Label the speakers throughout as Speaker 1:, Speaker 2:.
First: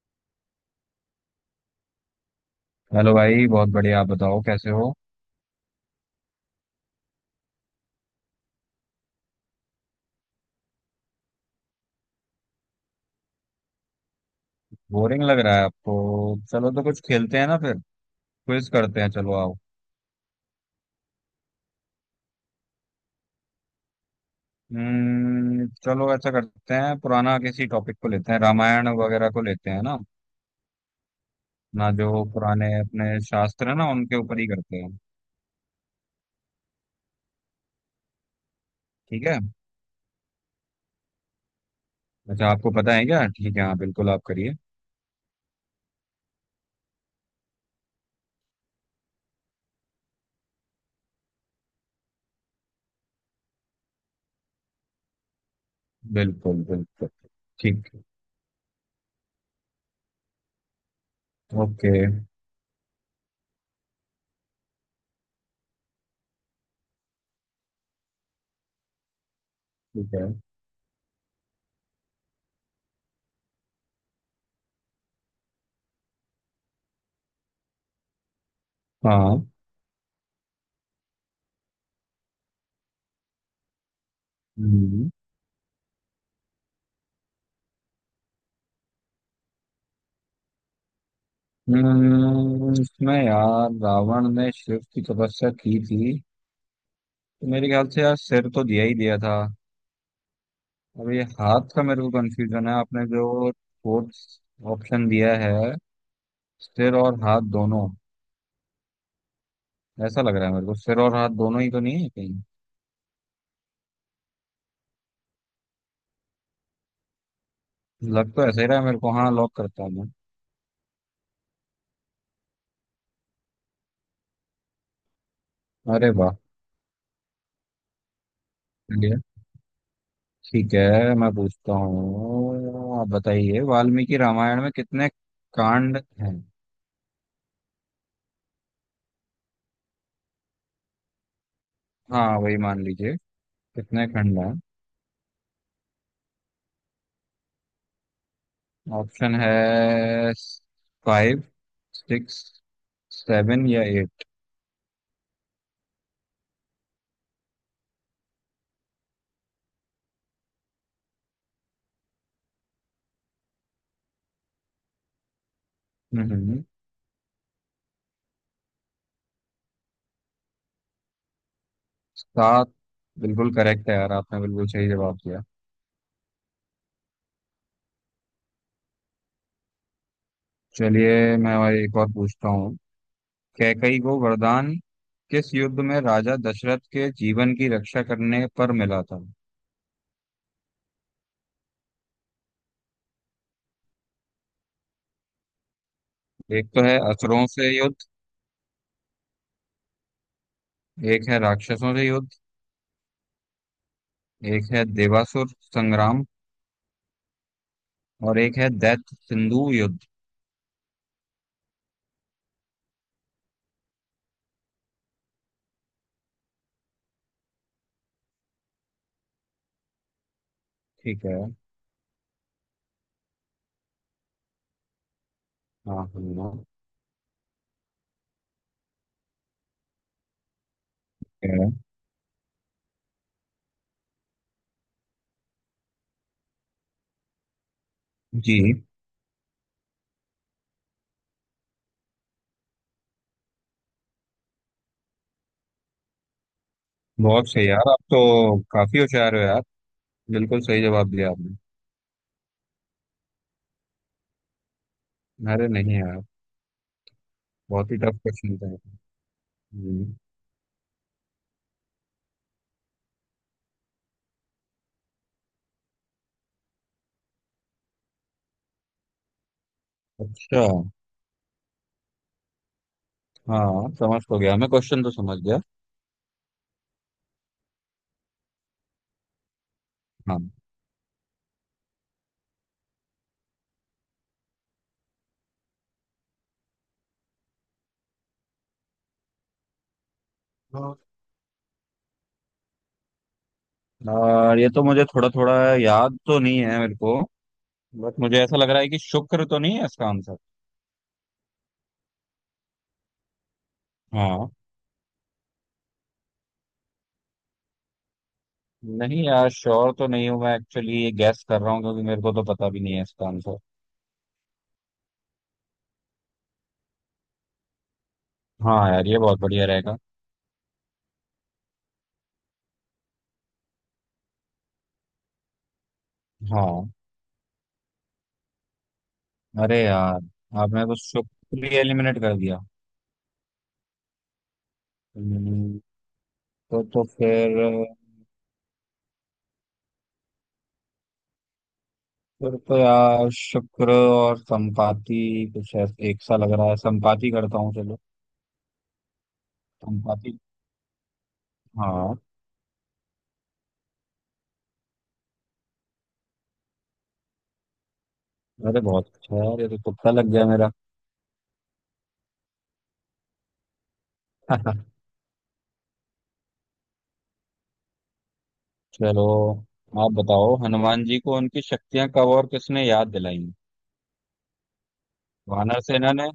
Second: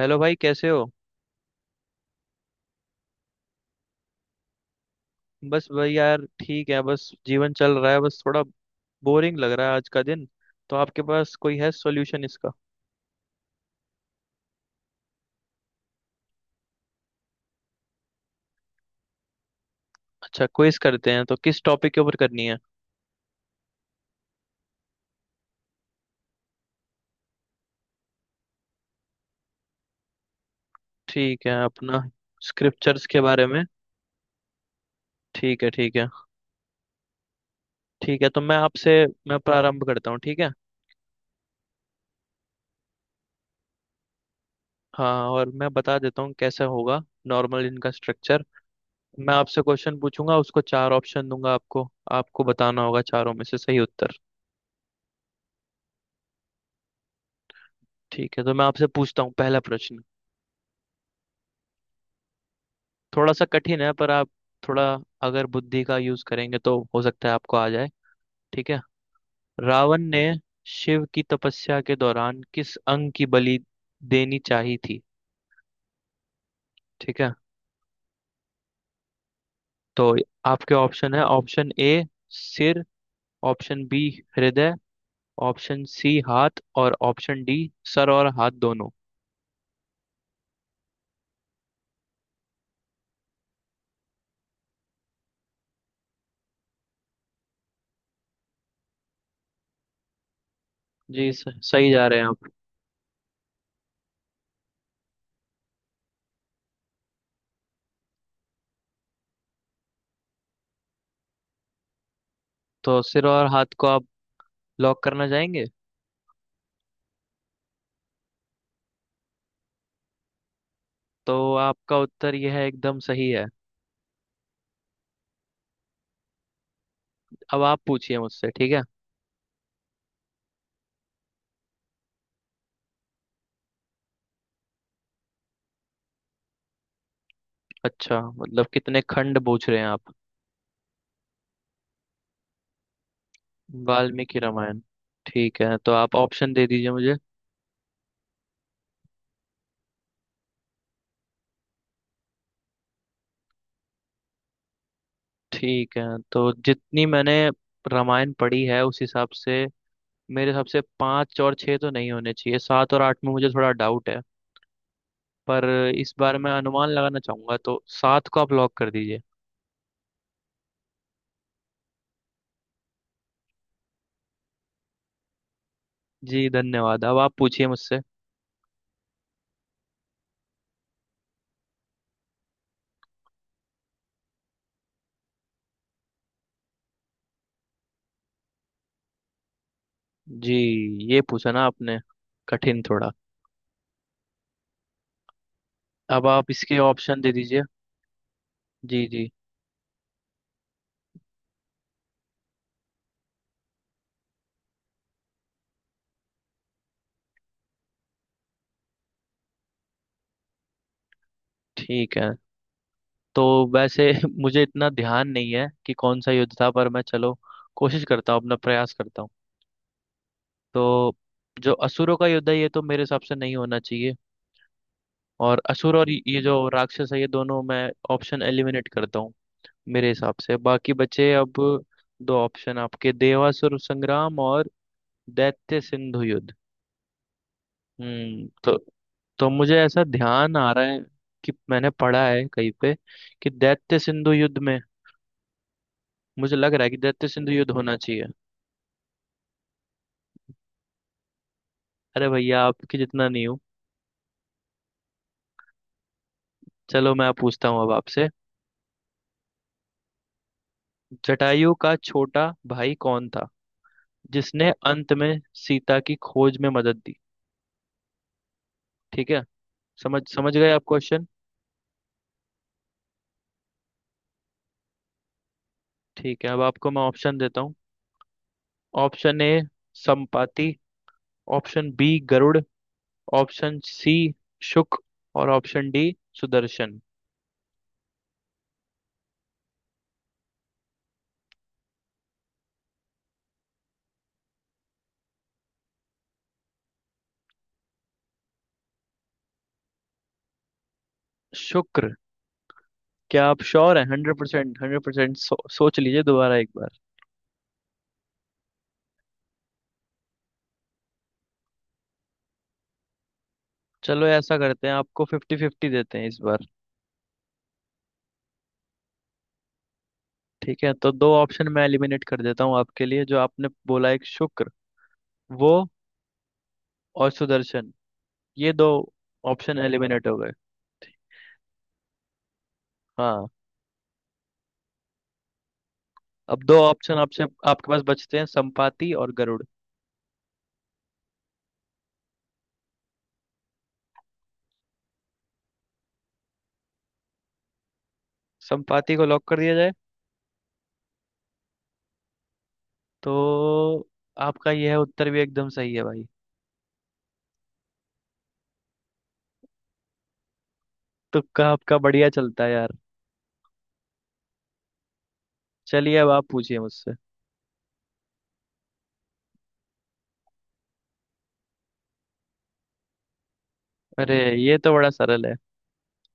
Speaker 1: Hello भाई, कैसे हो।
Speaker 2: हेलो भाई, बहुत बढ़िया। आप बताओ कैसे हो।
Speaker 1: बस भाई यार, ठीक है, बस जीवन चल रहा है, बस थोड़ा बोरिंग लग रहा है आज का दिन। तो आपके पास कोई है सॉल्यूशन इसका।
Speaker 2: बोरिंग लग रहा है आपको? चलो तो कुछ खेलते हैं ना फिर। क्विज करते हैं, चलो आओ।
Speaker 1: अच्छा, क्विज करते हैं तो किस टॉपिक के ऊपर करनी है।
Speaker 2: चलो ऐसा करते हैं, पुराना किसी टॉपिक को लेते हैं। रामायण वगैरह को लेते हैं ना।
Speaker 1: ठीक है,
Speaker 2: ना
Speaker 1: अपना
Speaker 2: जो पुराने
Speaker 1: स्क्रिप्चर्स
Speaker 2: अपने
Speaker 1: के बारे में।
Speaker 2: शास्त्र है ना, उनके ऊपर ही करते हैं।
Speaker 1: ठीक है, ठीक है। ठीक है,
Speaker 2: ठीक
Speaker 1: मैं
Speaker 2: है।
Speaker 1: प्रारंभ करता हूँ, ठीक है।
Speaker 2: अच्छा, आपको पता है क्या? ठीक है, हाँ बिल्कुल, आप करिए।
Speaker 1: हाँ, और मैं बता देता हूँ कैसा होगा नॉर्मल इनका स्ट्रक्चर। मैं आपसे क्वेश्चन पूछूंगा, उसको चार ऑप्शन दूंगा आपको। आपको बताना होगा चारों में से सही उत्तर।
Speaker 2: बिल्कुल बिल्कुल। ठीक।
Speaker 1: ठीक है, तो मैं आपसे पूछता हूँ पहला प्रश्न।
Speaker 2: ओके।
Speaker 1: थोड़ा सा कठिन है पर आप थोड़ा अगर बुद्धि का यूज करेंगे तो हो सकता है आपको आ जाए। ठीक है। रावण
Speaker 2: ठीक
Speaker 1: ने
Speaker 2: है।
Speaker 1: शिव की तपस्या के दौरान किस अंग की बलि देनी चाहिए थी। ठीक है।
Speaker 2: हाँ।
Speaker 1: तो आपके ऑप्शन है, ऑप्शन ए सिर, ऑप्शन बी हृदय,
Speaker 2: हम्म।
Speaker 1: ऑप्शन सी हाथ और ऑप्शन डी सर और हाथ दोनों।
Speaker 2: इसमें यार रावण ने शिव की तपस्या की थी, तो मेरे ख्याल से यार सिर तो दिया ही दिया था। अब ये
Speaker 1: जी,
Speaker 2: हाथ का
Speaker 1: सही
Speaker 2: मेरे
Speaker 1: जा
Speaker 2: को
Speaker 1: रहे हैं आप।
Speaker 2: कंफ्यूजन है। आपने जो फोर्थ ऑप्शन दिया है, सिर और हाथ दोनों, ऐसा लग रहा है मेरे को सिर और हाथ दोनों ही तो नहीं है कहीं।
Speaker 1: तो सिर और हाथ को आप लॉक करना चाहेंगे।
Speaker 2: लग तो ऐसा ही रहा है मेरे को। हाँ, लॉक करता हूँ मैं।
Speaker 1: तो आपका उत्तर यह है, एकदम सही है।
Speaker 2: अरे वाह।
Speaker 1: अब आप पूछिए मुझसे, ठीक है।
Speaker 2: चलिए। ठीक है, मैं पूछता हूँ। आप बताइए वाल्मीकि रामायण में कितने कांड हैं।
Speaker 1: अच्छा, मतलब कितने खंड पूछ रहे हैं आप।
Speaker 2: हाँ वही मान लीजिए, कितने
Speaker 1: वाल्मीकि
Speaker 2: खंड हैं।
Speaker 1: रामायण। ठीक है, तो आप ऑप्शन दे दीजिए मुझे।
Speaker 2: ऑप्शन है फाइव, सिक्स, सेवन या
Speaker 1: ठीक है, तो जितनी मैंने रामायण पढ़ी है उस हिसाब से मेरे हिसाब से पाँच और छः तो नहीं होने चाहिए, सात और आठ में मुझे थोड़ा डाउट है। पर इस बार मैं
Speaker 2: एट।
Speaker 1: अनुमान लगाना चाहूंगा, तो सात को आप लॉक कर दीजिए।
Speaker 2: सात। बिल्कुल करेक्ट है यार, आपने बिल्कुल सही जवाब दिया।
Speaker 1: जी धन्यवाद, अब आप पूछिए मुझसे।
Speaker 2: चलिए, मैं और एक और पूछता हूँ। कैकई को वरदान किस युद्ध में राजा दशरथ के जीवन की रक्षा करने पर मिला था।
Speaker 1: जी, ये पूछा ना आपने, कठिन थोड़ा। अब आप
Speaker 2: एक
Speaker 1: इसके
Speaker 2: तो है
Speaker 1: ऑप्शन दे
Speaker 2: असुरों
Speaker 1: दीजिए।
Speaker 2: से युद्ध,
Speaker 1: जी जी।
Speaker 2: एक है राक्षसों से युद्ध, एक है देवासुर संग्राम, और एक है दैत्य सिंधु युद्ध।
Speaker 1: ठीक है, तो वैसे मुझे इतना ध्यान नहीं है कि कौन सा युद्ध था, पर मैं चलो कोशिश करता हूँ, अपना प्रयास करता हूँ। तो
Speaker 2: ठीक है।
Speaker 1: जो असुरों का युद्ध है ये तो मेरे हिसाब से नहीं होना चाहिए, और असुर
Speaker 2: हाँ
Speaker 1: और ये जो
Speaker 2: हाँ।
Speaker 1: राक्षस है ये दोनों मैं ऑप्शन एलिमिनेट करता हूँ। मेरे हिसाब से बाकी बचे अब
Speaker 2: हाँ।
Speaker 1: दो ऑप्शन आपके, देवासुर संग्राम और दैत्य सिंधु युद्ध। हम्म,
Speaker 2: जी।
Speaker 1: तो मुझे ऐसा ध्यान आ रहा है कि मैंने पढ़ा है कहीं पे कि दैत्य सिंधु युद्ध में, मुझे लग रहा है कि दैत्य
Speaker 2: बहुत
Speaker 1: सिंधु
Speaker 2: सही
Speaker 1: युद्ध
Speaker 2: यार,
Speaker 1: होना
Speaker 2: आप
Speaker 1: चाहिए।
Speaker 2: तो काफी होशियार हो यार। बिल्कुल सही जवाब दिया आपने।
Speaker 1: अरे भैया, आपके जितना नहीं हूँ।
Speaker 2: अरे नहीं यार।
Speaker 1: चलो, मैं पूछता हूँ
Speaker 2: बहुत
Speaker 1: अब
Speaker 2: ही टफ
Speaker 1: आपसे।
Speaker 2: क्वेश्चन था। हम्म।
Speaker 1: जटायु का छोटा भाई कौन था जिसने अंत में सीता की खोज में मदद दी। ठीक है। समझ समझ
Speaker 2: अच्छा।
Speaker 1: गए आप क्वेश्चन।
Speaker 2: हाँ समझ तो गया, मैं क्वेश्चन तो समझ गया।
Speaker 1: ठीक है, अब आपको मैं ऑप्शन देता हूँ। ऑप्शन ए
Speaker 2: हाँ
Speaker 1: संपाति, ऑप्शन बी गरुड़, ऑप्शन सी शुक और ऑप्शन डी सुदर्शन।
Speaker 2: हाँ। और ये तो मुझे थोड़ा थोड़ा याद तो नहीं है मेरे को, बट मुझे ऐसा लग रहा है कि शुक्र तो नहीं है इसका आंसर।
Speaker 1: शुक्र, क्या आप श्योर हैं हंड्रेड
Speaker 2: हाँ।
Speaker 1: Percent hundred percent. सोच लीजिए दोबारा एक बार।
Speaker 2: नहीं यार, श्योर तो नहीं हूँ मैं। एक्चुअली ये गैस कर रहा हूँ, क्योंकि मेरे को तो पता भी नहीं है इसका आंसर।
Speaker 1: चलो, ऐसा करते हैं, आपको फिफ्टी फिफ्टी देते हैं इस बार।
Speaker 2: हाँ यार, ये बहुत बढ़िया रहेगा।
Speaker 1: ठीक है, तो दो ऑप्शन मैं एलिमिनेट कर देता हूँ आपके लिए, जो आपने बोला एक शुक्र वो
Speaker 2: हाँ।
Speaker 1: और सुदर्शन, ये दो ऑप्शन
Speaker 2: अरे यार,
Speaker 1: एलिमिनेट हो गए।
Speaker 2: आपने तो शुक्र ही एलिमिनेट कर दिया।
Speaker 1: हाँ।
Speaker 2: हम्म।
Speaker 1: अब दो
Speaker 2: तो
Speaker 1: ऑप्शन आपसे
Speaker 2: फिर
Speaker 1: आपके पास बचते हैं संपाति और गरुड़।
Speaker 2: फिर तो यार शुक्र और संपाति कुछ एक सा लग रहा है। संपाति करता हूँ चलो।
Speaker 1: संपाति को लॉक कर दिया जाए।
Speaker 2: तुम काफी। हाँ।
Speaker 1: तो आपका यह उत्तर भी एकदम सही है भाई।
Speaker 2: अरे बहुत अच्छा है यार, ये तो तुक्का लग गया मेरा।
Speaker 1: तुक्का आपका बढ़िया चलता है यार। चलिए, अब आप पूछिए मुझसे।
Speaker 2: चलो। आप बताओ हनुमान जी को उनकी शक्तियां कब और किसने याद दिलाई?
Speaker 1: अरे, ये तो बड़ा सरल है।
Speaker 2: वानर सेना ने,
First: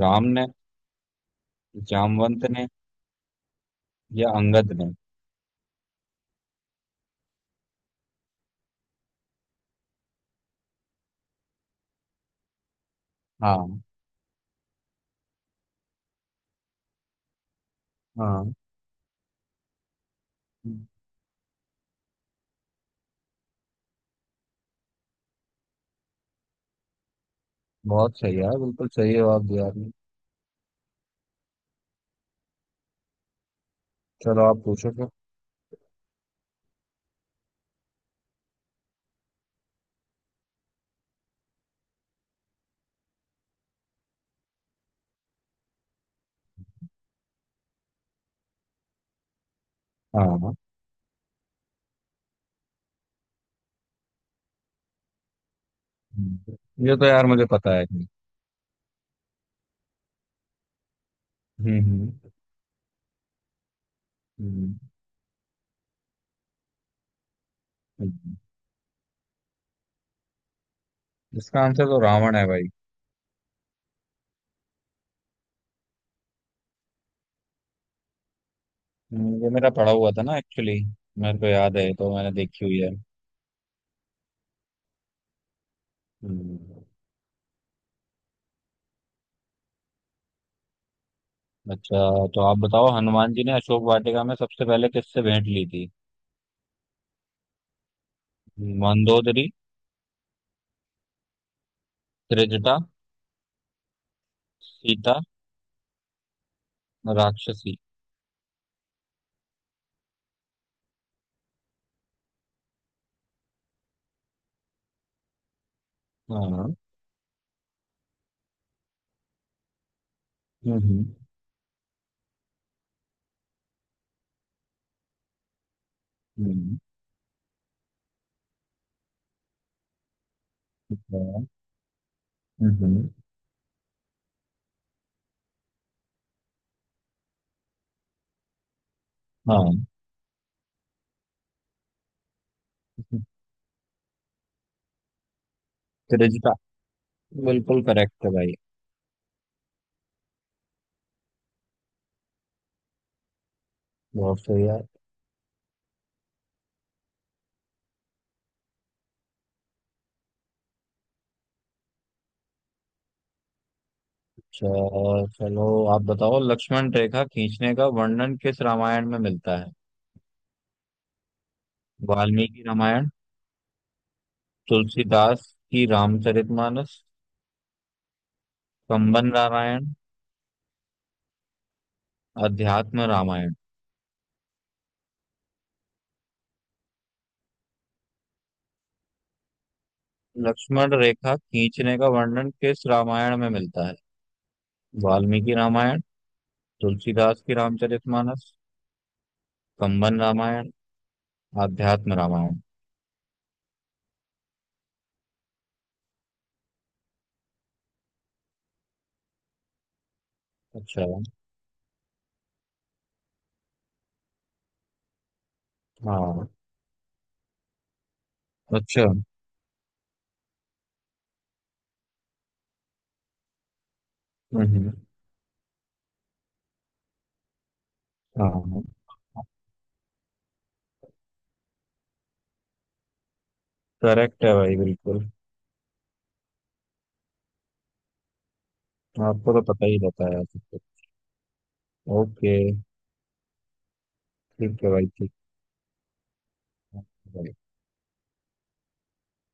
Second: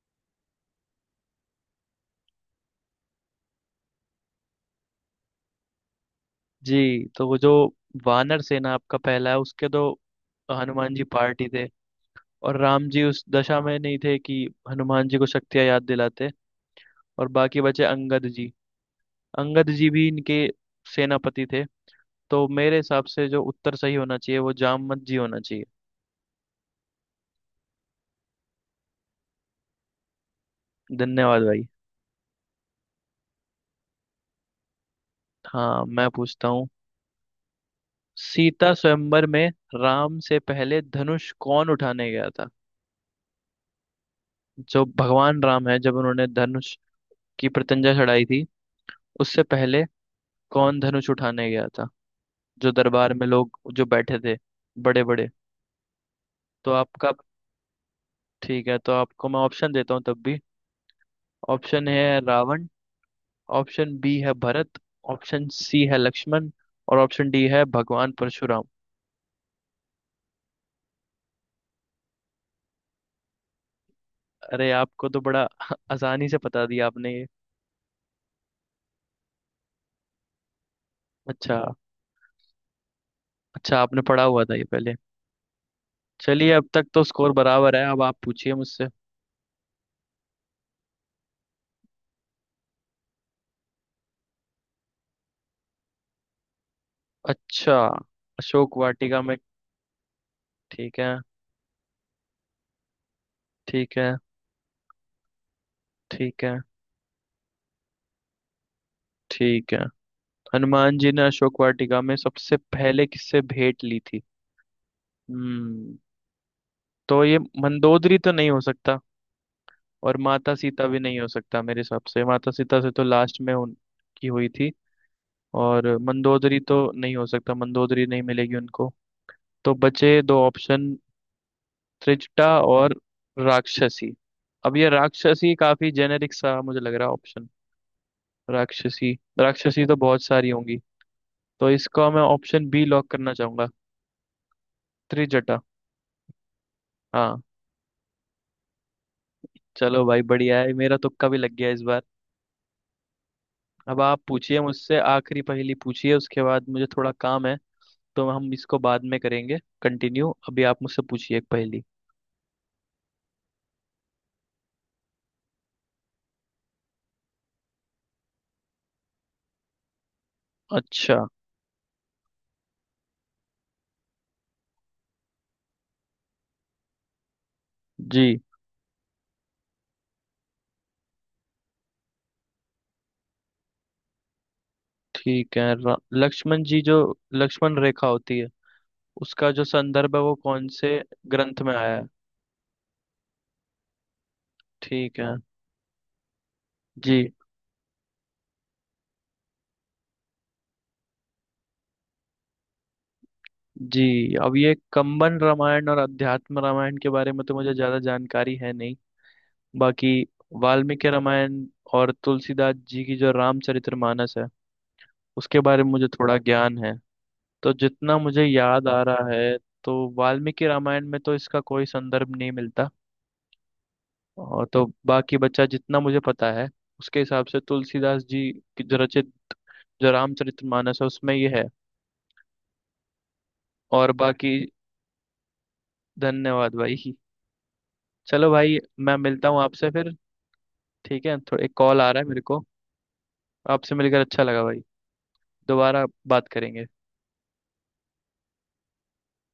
Speaker 2: राम ने, जामवंत ने, या अंगद ने।
Speaker 1: जी, तो वो जो वानर सेना आपका पहला है, उसके तो हनुमान जी पार्टी थे, और राम जी उस दशा में
Speaker 2: हाँ
Speaker 1: नहीं थे कि हनुमान जी को शक्तियां याद दिलाते। और बाकी बचे अंगद जी,
Speaker 2: हाँ।
Speaker 1: अंगद जी भी इनके सेनापति थे। तो मेरे हिसाब से जो उत्तर सही होना चाहिए वो जामवंत जी होना चाहिए।
Speaker 2: बहुत सही यार, बिल्कुल सही जवाब दिया आपने।
Speaker 1: धन्यवाद भाई।
Speaker 2: चलो आप पूछो फिर।
Speaker 1: हाँ, मैं पूछता हूँ। सीता स्वयंवर में राम से पहले धनुष कौन उठाने गया था। जो भगवान राम है, जब उन्होंने धनुष की प्रत्यंचा चढ़ाई थी, उससे पहले
Speaker 2: हाँ।
Speaker 1: कौन धनुष उठाने गया था, जो दरबार में लोग जो बैठे थे बड़े बड़े। तो
Speaker 2: हम्म, ये तो
Speaker 1: आपका
Speaker 2: यार मुझे पता है कि।
Speaker 1: ठीक है, तो आपको मैं ऑप्शन देता हूँ तब भी।
Speaker 2: हम्म
Speaker 1: ऑप्शन
Speaker 2: हम्म
Speaker 1: है रावण, ऑप्शन बी है
Speaker 2: हम्म।
Speaker 1: भरत, ऑप्शन सी है लक्ष्मण और ऑप्शन डी है भगवान
Speaker 2: हम्म।
Speaker 1: परशुराम।
Speaker 2: इसका आंसर तो रावण है भाई।
Speaker 1: अरे, आपको तो बड़ा आसानी से बता दिया आपने ये।
Speaker 2: ये मेरा पढ़ा हुआ था ना एक्चुअली। मेरे को
Speaker 1: अच्छा,
Speaker 2: याद है, तो मैंने देखी हुई है।
Speaker 1: अच्छा, आपने पढ़ा हुआ था ये पहले। चलिए, अब
Speaker 2: हम्म।
Speaker 1: तक तो स्कोर बराबर है। अब आप पूछिए मुझसे।
Speaker 2: अच्छा। तो आप बताओ हनुमान जी ने अशोक वाटिका में सबसे पहले किससे भेंट ली थी।
Speaker 1: अच्छा, अशोक वाटिका में।
Speaker 2: मंदोदरी,
Speaker 1: ठीक है।
Speaker 2: त्रिजटा,
Speaker 1: ठीक है।
Speaker 2: सीता,
Speaker 1: ठीक है।
Speaker 2: राक्षसी।
Speaker 1: ठीक है। हनुमान जी ने अशोक वाटिका में सबसे पहले किससे भेंट ली थी। हम्म।
Speaker 2: हाँ।
Speaker 1: तो ये मंदोदरी तो नहीं हो सकता, और माता सीता भी नहीं हो सकता, मेरे हिसाब से माता सीता से तो लास्ट में उनकी हुई थी। और मंदोदरी
Speaker 2: हम्म
Speaker 1: तो नहीं हो सकता, मंदोदरी नहीं मिलेगी उनको। तो बचे दो ऑप्शन,
Speaker 2: हम्म।
Speaker 1: त्रिजटा और
Speaker 2: हम्म।
Speaker 1: राक्षसी। अब ये राक्षसी काफी जेनेरिक सा मुझे लग रहा है ऑप्शन, राक्षसी,
Speaker 2: हाँ।
Speaker 1: राक्षसी तो बहुत सारी होंगी। तो इसको मैं ऑप्शन बी लॉक करना चाहूंगा, त्रिजटा।
Speaker 2: त्रिजटा।
Speaker 1: हाँ।
Speaker 2: बिल्कुल करेक्ट है भाई।
Speaker 1: चलो भाई, बढ़िया है, मेरा तुक्का भी लग गया इस बार। अब आप
Speaker 2: बहुत
Speaker 1: पूछिए
Speaker 2: सही है।
Speaker 1: मुझसे आखिरी पहेली, पूछिए, उसके बाद मुझे थोड़ा काम है, तो हम इसको बाद में करेंगे कंटिन्यू। अभी आप मुझसे पूछिए एक पहेली।
Speaker 2: अच्छा। चलो। आप बताओ लक्ष्मण रेखा खींचने का वर्णन किस रामायण में मिलता है।
Speaker 1: अच्छा।
Speaker 2: वाल्मीकि रामायण, तुलसीदास की रामचरितमानस,
Speaker 1: जी।
Speaker 2: कंबन रामायण, अध्यात्म रामायण।
Speaker 1: ठीक है, लक्ष्मण जी जो लक्ष्मण रेखा होती है, उसका जो संदर्भ है वो कौन
Speaker 2: लक्ष्मण
Speaker 1: से
Speaker 2: रेखा
Speaker 1: ग्रंथ में आया
Speaker 2: खींचने
Speaker 1: है।
Speaker 2: का वर्णन किस रामायण में मिलता है।
Speaker 1: ठीक है।
Speaker 2: वाल्मीकि रामायण,
Speaker 1: जी
Speaker 2: तुलसीदास की रामचरितमानस, कंबन रामायण, आध्यात्म रामायण।
Speaker 1: जी। अब ये कंबन रामायण और अध्यात्म रामायण के बारे में तो मुझे ज्यादा जानकारी है नहीं। बाकी
Speaker 2: अच्छा।
Speaker 1: वाल्मीकि रामायण और तुलसीदास जी की जो रामचरितमानस है उसके बारे में मुझे थोड़ा
Speaker 2: हाँ।
Speaker 1: ज्ञान है। तो जितना मुझे याद आ हाँ
Speaker 2: अच्छा।
Speaker 1: रहा है, तो वाल्मीकि रामायण में तो इसका कोई संदर्भ नहीं मिलता। और तो
Speaker 2: हम्म।
Speaker 1: बाकी बचा जितना मुझे पता है, उसके हिसाब से तुलसीदास जी
Speaker 2: हाँ।
Speaker 1: की जो रचित जो रामचरितमानस है उसमें ये है। और
Speaker 2: करेक्ट
Speaker 1: बाकी
Speaker 2: है भाई, बिल्कुल।
Speaker 1: धन्यवाद भाई। चलो भाई, मैं मिलता
Speaker 2: आपको
Speaker 1: हूँ
Speaker 2: तो पता
Speaker 1: आपसे
Speaker 2: ही
Speaker 1: फिर।
Speaker 2: रहता है सब कुछ।
Speaker 1: ठीक है, थोड़ा एक कॉल आ रहा है मेरे
Speaker 2: ओके।
Speaker 1: को। आपसे मिलकर अच्छा लगा भाई।
Speaker 2: ठीक है भाई। ठीक
Speaker 1: दोबारा बात करेंगे।
Speaker 2: है।